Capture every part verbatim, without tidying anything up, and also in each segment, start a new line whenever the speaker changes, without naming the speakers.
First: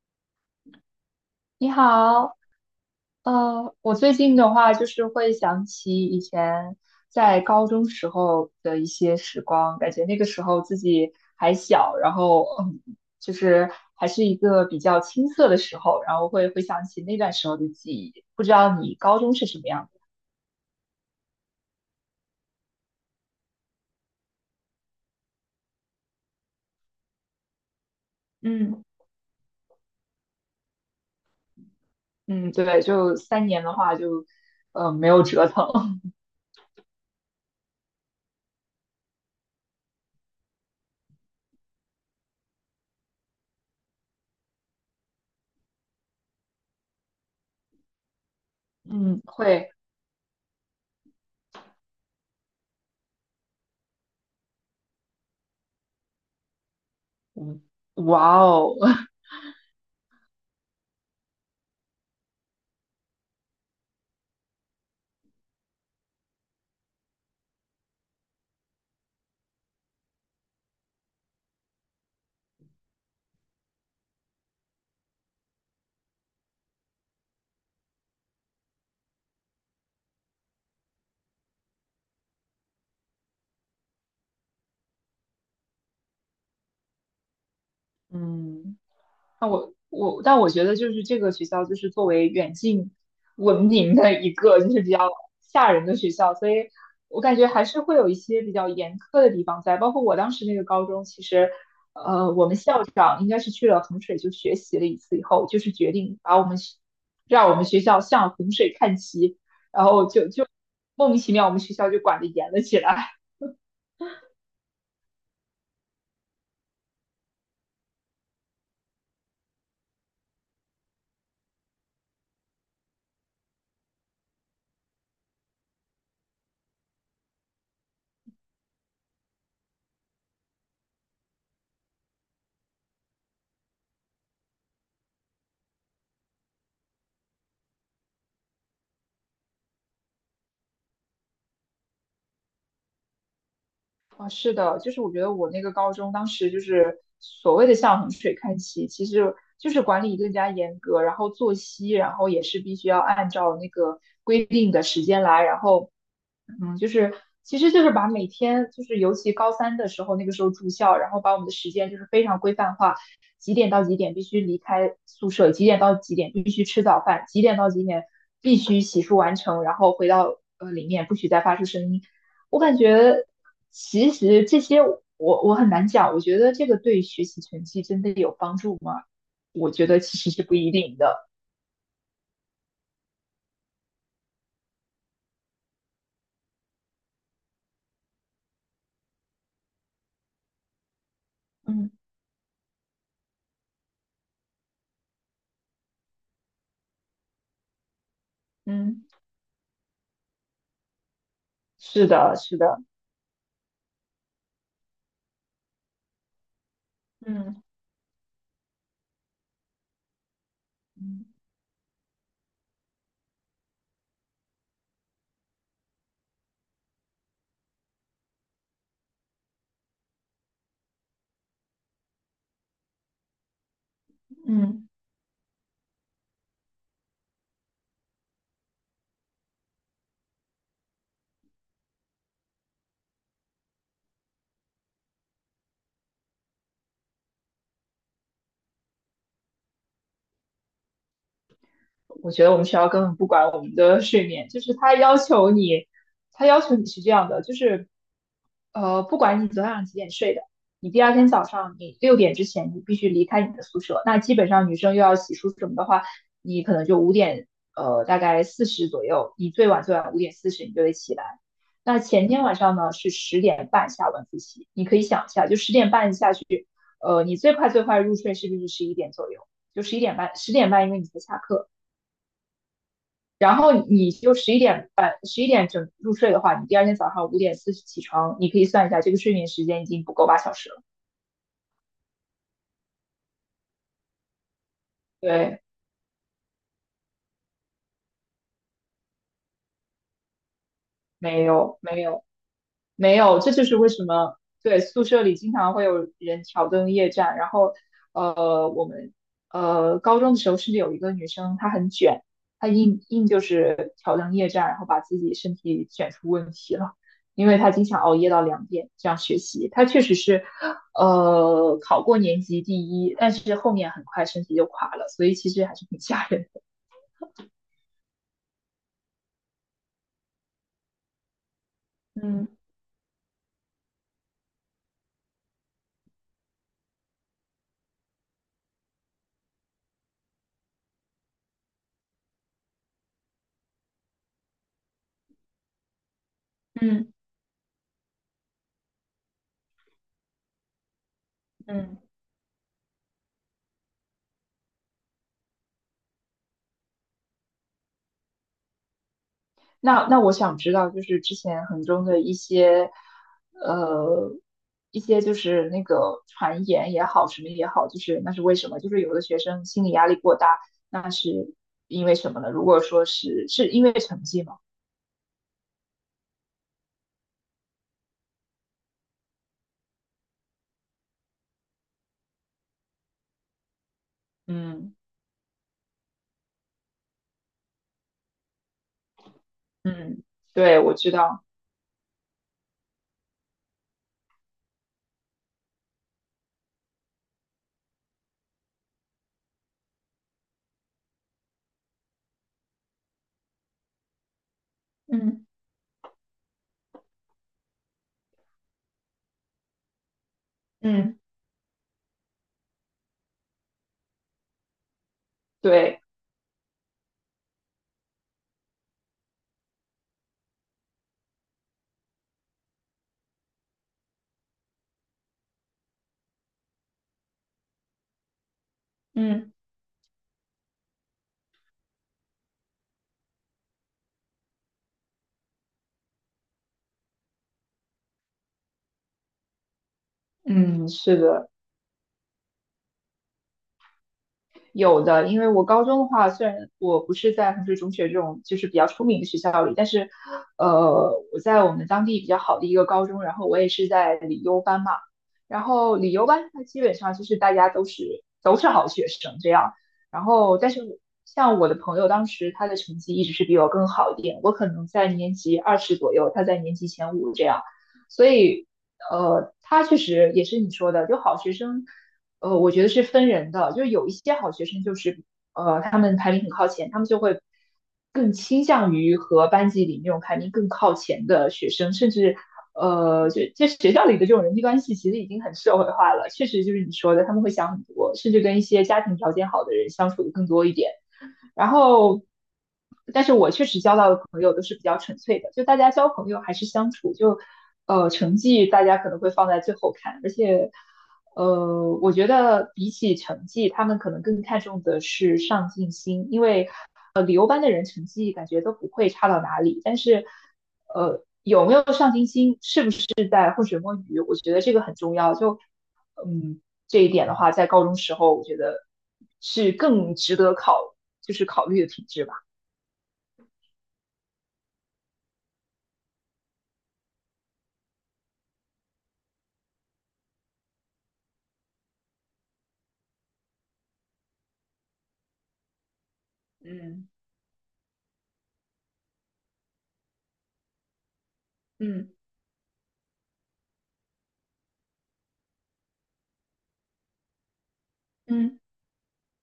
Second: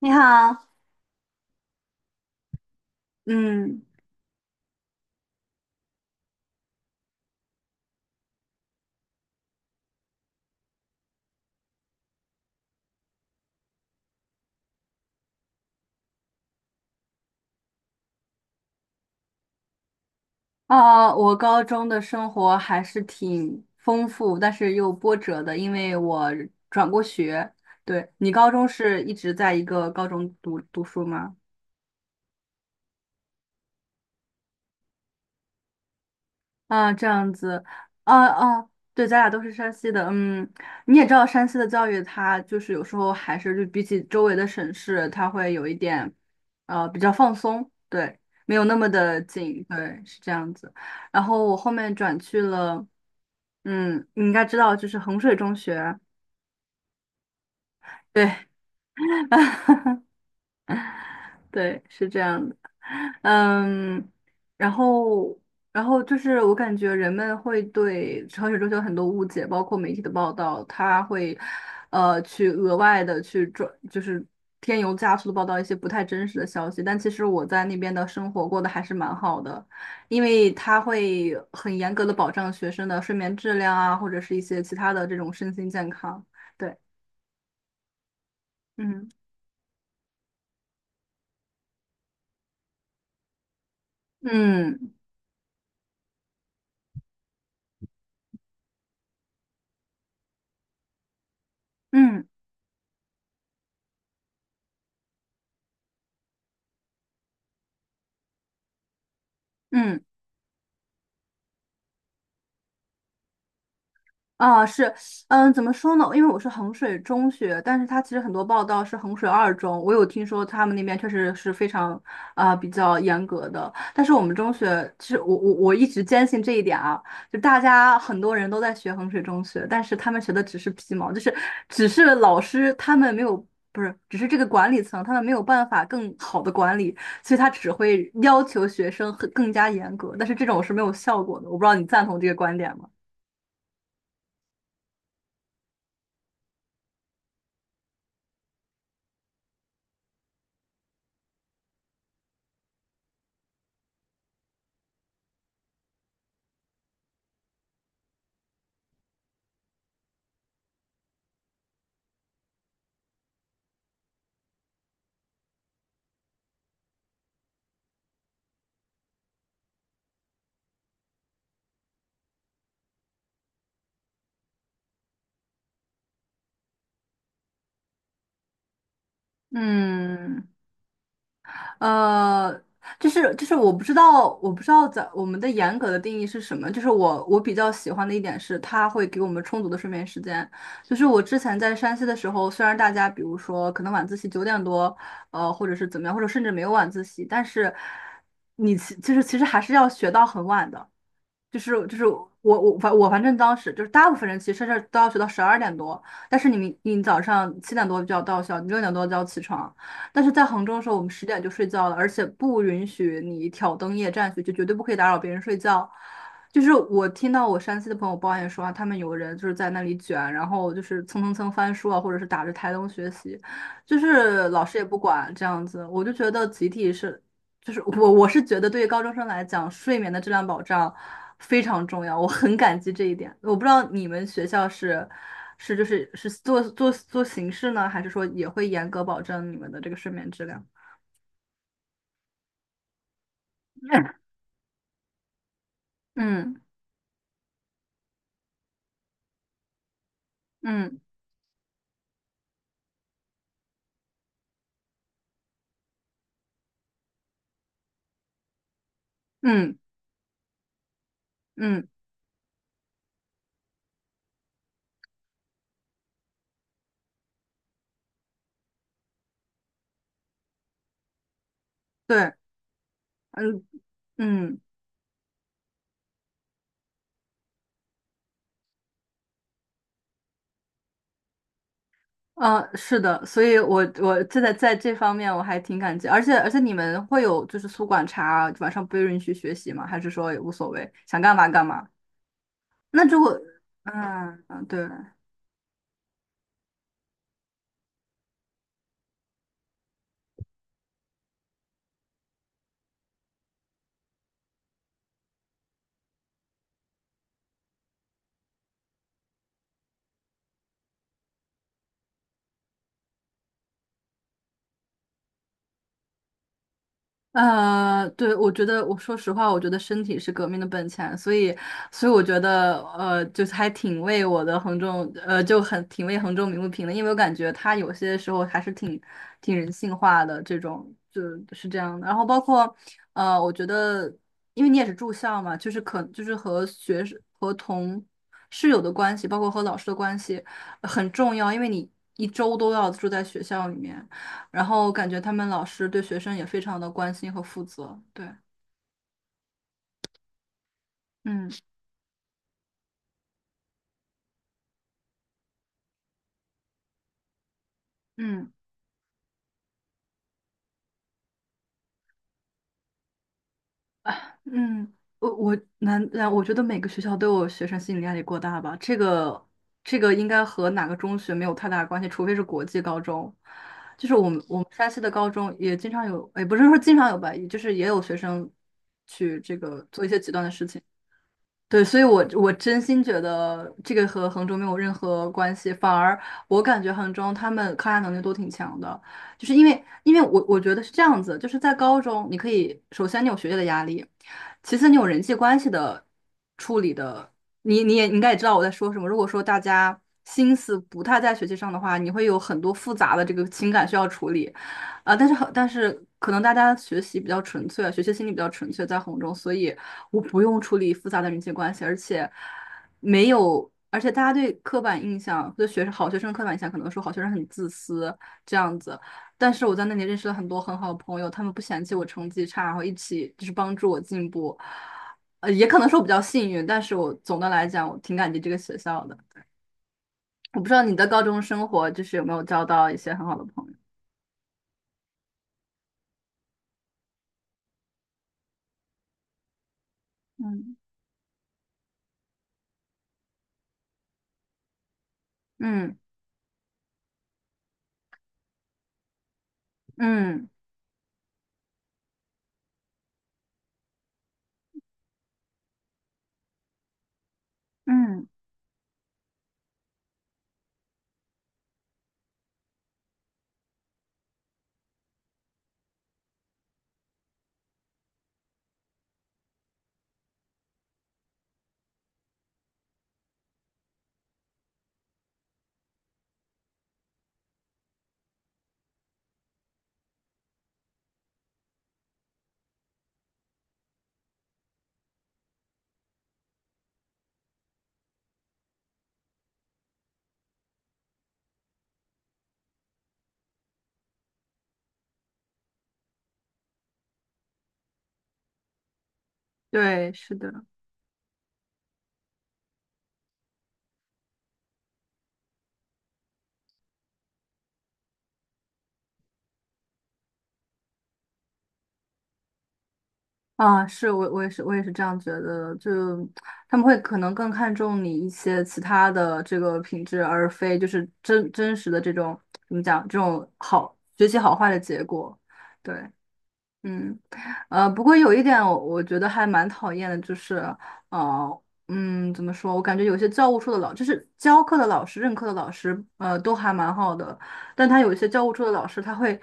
你好，
你好，呃，
嗯，
我最近的话就是会想起以前在高中时候的一些时光，感觉那个时候自己还小，然后嗯，就是还是一个比较青涩的时候，然后会回想起那段时候的记忆。不知道你高中是什么样的？
呃，我高中的生活还是挺丰富，但是又波折的，因为我转过学。对，你高中
嗯，
是一直在一个高中读读书吗？
嗯，对，就三年的话就，呃，没有折腾。
啊，这样子，啊啊，对，咱俩都是山西的，嗯，你也知道山西的教育，它就是有时候还是就比起周围的省市，它会有一点，呃，比较放松，对，没有那么的
嗯，
紧，
会，
对，是这样子。然后我后面转去了。嗯，你应该知道，就是衡水中学，
嗯，
对，
哇哦，
对，是这样的，嗯，然后然后就是我感觉人们会对衡水中学有很多误解，包括媒体的报道，他会呃去额外的去转，就是添油加醋的报道一些不太真实的消息，但其实我在那边的生活过得还是蛮好的，因为他会很严格的保障学生的睡眠质量啊，或者是一些其他的这种身心健康，对，
嗯。
嗯。
那我我，但我觉得就是这个学校就是作为远近闻名的一个就是比
嗯
较吓人的学校，所以我感觉还是会有一些比较严苛的地方在。包括我当时那个高中，其实
嗯
呃，我们校长应该是去了衡水就学习了一次以后，就是决定把我们学让我们学校向衡水看齐，然
嗯，
后就就莫名其妙我们学校就管得严了起来。
啊，是，嗯，怎么说呢？因为我是衡水中学，但是它其实很多报道是衡水二中，我有听说他们那边确实是非常啊、比较严格的，但是我们中学，其实我我我一直坚信这一点啊，就大家很多人都在学衡水中学，但是他们学的只是皮毛，就是只是老师他们没有，不是，只是这个管理层他们没有办法更好的管理，所以他只会要求学生更更加严格，但是这种是没有效果的，我不知道你赞同这个观点吗？
啊，是的，就是我觉得我那个高中当时就是所谓的向衡水看齐，其实就是管理更加严格，然后作息，然后也是必须要按照那个规定的时间来，然后嗯，就是其实就是把每天就是尤其高三的时候，那个时候住校，然后把我们的时间就是非常规范化，几点到几点必须离开宿舍，几点到几点必须吃早饭，几点到几点必须洗漱完成，然后回到呃里面不许再发出声音。我感觉其实这些我我很难讲，我觉得这个对学习成绩真的有帮助吗？我觉得其实是
嗯，
不一定的。
呃，就是就是我不知道，我不知道在我们的严格的定义是什么。就是我我比较喜欢的一点是，它会给我们充足的睡眠时间。就是我之前在
嗯，
山西的时候，虽然大家比如说可能晚自习九点多，呃，或者是怎么样，或者甚至没有晚自习，但是你其
嗯，
就是其实还是要学到很晚的。就是就是
是
我
的，是
我
的，
反我反正当时就是大部分人其实是都要学到十二点多，但是你明你早上
嗯，
七点多就要到校，你六点多就要起床。但是在杭州的时候，我们十
嗯，
点就睡觉了，而且不允许你挑灯夜战去，就绝对不可以打扰别人睡觉。就是我听到我山西的朋友抱怨说啊他们有人就是在那里卷，然后就是蹭蹭蹭翻书啊，或者是打着台灯学习，就是老师也
嗯。
不管这样子，我就觉得集体是就是我我是觉得对于高中生来讲，睡眠的质量保障非常重要，我很感激这一点。我不知道你们学校是是就是是做做做形式呢，还是说也会严格保证你们的这个睡眠质量？
我觉得我们学校根本不管我们的睡眠，就是他要求你，他要
嗯
求你是这样的，就是呃，不管你昨天晚上几点睡的，你
嗯
第二天早上你六点之前你必须离开你的宿舍。那基本上女生又要洗漱什么的话，你可能就五点呃大概四十左右，你最
嗯
晚最晚五点四十你就得起来。
嗯，
那前天晚上呢是十点半下晚自习，你可以想一下，就十点半下去，呃，你最快最快入睡是不是十一点左右？就十一点半，十点半因为你才下课。
对，
然
嗯
后你就十一
嗯，
点半、十一点整入睡的话，你第二天早上五点四十起床，你可以算一下，这个睡眠时间已经不够八小时了。
呃，是的，所以我我这在在这方面我还
对，
挺感激，而且而且你们会有就是宿管查，晚上不允许学习吗？还是说也无所谓，想干
没
嘛干
有
嘛？
没有，
那
没
如果
有，这就是为什么。
嗯嗯
对，
对。
宿舍里经常会有人挑灯夜战。然后，呃，我们呃高中的时候甚至有一个女生，她很卷，她硬硬就是挑灯夜战，然后把自己身体卷出问题了，因为她经常熬夜到两点这样学习。她确实是呃考过年级第一，但是后面很快身体就垮了，所以其实还是挺吓人的。
呃，对，我觉得，我说实话，我觉得身体是革命的本钱，所以，所以我觉
嗯，
得，呃，就是还挺为我的衡中，呃，就很挺为衡中鸣不平的，因为我感觉他有些时候还是挺挺人性化的，这种就是这样的。然后包括，呃，我觉得，因为你也是住校嘛，就是可就是和学
嗯，
生和同室友的关系，包括和老师的关系呃很重要，因为你
嗯。
一周都要住在学校里面。然后感觉他们老师对学生也非常的关心和负责。对，
那那我想知道，就是之
嗯
前衡中的一些，呃，一些就是那个传言也好，什么也好，就是那是
嗯
为什么？就是有的学生心理压力过大，那是因为什么呢？如果说是是因为成
啊
绩吗？
嗯，我我难，啊我觉得每个学校都有学生心理压力过大吧，这个这个应该和哪个中学没有太大关系，除非是国际高中。就是我们我们山
嗯，
西的高中也经常有，也不是说经常有吧，也就是也有学生去这个做一些
嗯，
极端的事
对，
情。
我知道，
对，所以我，我真心觉得这个和衡中没有任何关系，反而我感觉衡中他们抗压能力都挺强的，就是因为，因为我我觉得是这样子，就是在高中，你可以首先你有学业的压力，其次你有人际
嗯，
关系的处理的，你你也你应该也知道我在说什么。如果说大家心思不
嗯，
太在学习上的话，你会有很多复杂的这个情感需要处理，啊，但是很，但是
对，
可能大家学习比较纯粹，学习心理比较纯粹，在红中，所以我不用处理复杂的人际关系，而且没有，而且大家对刻板印象，对学生好学生的刻板印象，可能说好学生很自私这样子。
嗯，
但是我在那里认识了很多很好的朋友，他们不嫌弃我成绩差，然后一起就是帮助我进步。呃，也可能说我比较幸运，但是我总的来讲，我挺感激这个学校的。我不知道
嗯，
你的
是
高中
的。
生活就是有没有交到一些很好的朋友？
有的，因为我高中的话，虽然我不是在衡水中学这种就是比较出名的学校里，但是，
嗯
呃，我在我们当地比较好的一个高中，然后我也是在理优班嘛，然
嗯
后理优班它基本上就是大家都是都是好学生这样，然
嗯。
后但是像我的朋友当时他的成绩一直是比我更好一点，我可能在年级二十左右，他在年级前五这样，所
嗯，
以，呃，他确实也是你说的，就好学生。呃，我觉得是分人的，就是有一些好学生就是，呃，他们排名很靠前，他们就会更倾向于和班级里那种排名更靠前的学生，甚至，呃，就就学校里的这种人际关系其实已经很社会化了，确实就是你说的，他们会想很多，甚至跟一些家庭条件好的人相处的更多一点。然后，但是我确实交到的朋友都是比较纯粹的，就大家交朋友还是相处，就呃成绩大家可能会放在最后看，而且呃我觉得比起成绩，他们可能更看重的是上进心，因为呃旅游班的人成绩感觉都不会差到哪里，但
对，
是
是的，
呃有没有上进心，是不是？是在浑水摸鱼，我觉得这个很重要。就嗯，这一点的话，在高中时候，我觉得是更值得考，就是考虑的品质吧。
啊，是我我也是我也是这样觉得的，就他们会可能更看重你一些其他的这个品质，而非就是真真实的这种怎么讲这种好学习好坏的结果，对。
嗯，
嗯，呃，不过有一点我，我觉得还蛮讨厌的，就是，呃，
嗯，
嗯，怎么说？我感觉有些教务处的老，就是教课的老师、任课的老师，呃，都还蛮好的，但他有一些教务
嗯，
处的老师，他会，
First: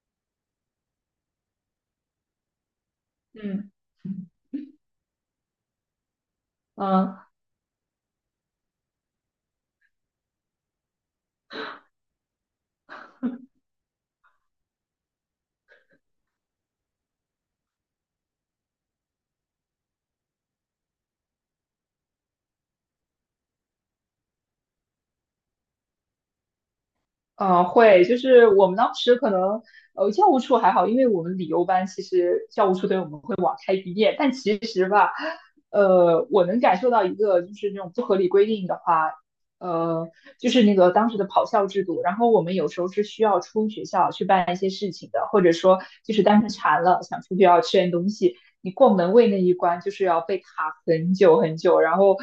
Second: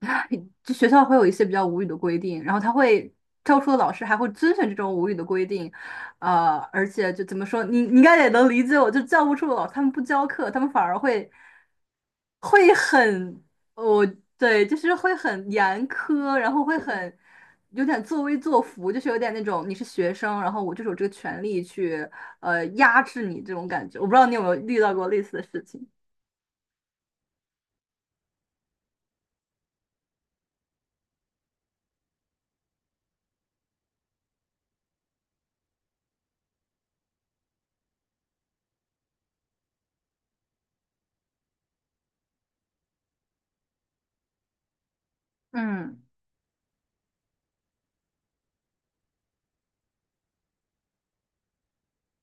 就学校会有一些比较无语的规定，然后他会，教务
嗯，
处的老师还会遵循这种无语的规定，呃，而且
嗯。
就怎么说，你你应该也能理解我，就教务处的老师他们不教课，他们反而会。会很哦，对，就是会很严苛，然后会很有点作威作福，就是有点那种你是学生，然后我就是有这个权利去呃压制你这种感觉。我不知道你有没有遇到过类似的事情。
呃，会，就是我们当时可能，呃，教务处还好，因为我们理由班其实教务处对我们会网开一面，但其实吧，呃，我能感受到一个就是那种不合理规定的话，呃，就是那个当时的跑校制度，然后我们有时候是需要出学校去办一些事情的，或者说
嗯，
就是单纯馋了想出去要吃点东西，你过门卫那一关就是要被卡很久很久，然后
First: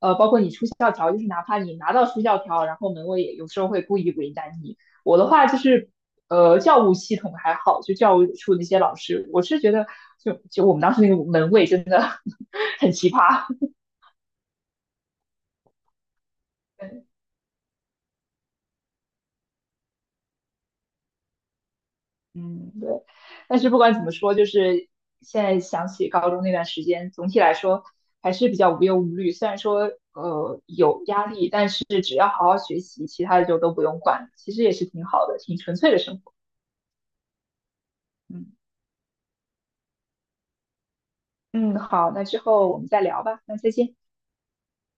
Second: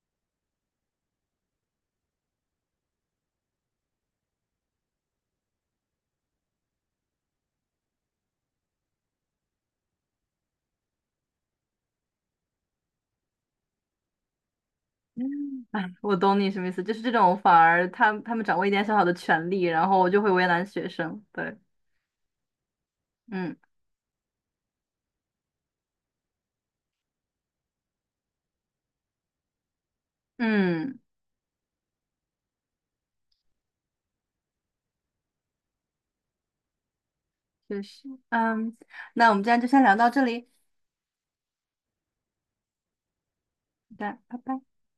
呃，包括你出校条，就是哪怕你拿到出校条，然后门卫也有时候会故意为难你。我的话就是。呃，教务系统还好，就教务处那些老师，我是觉得就就我们当时那个门卫真的 很奇葩。
我懂你什么意思，就是这种反而他他们掌握一点小小的权利，然后就会为难学生。对，
嗯，对。
嗯
但是不管怎么说，就是现在想起高中那段时间，总体来说还是比较无忧无虑。虽然说呃
嗯，
有压力，但是只要好好学习，其他的就都不用管了，其实也是挺好的，挺纯粹的生活。
确实，
嗯，
嗯，那我们今天就先聊到这里，
嗯，好，那之后我们再聊吧。那再见。
好的，拜拜。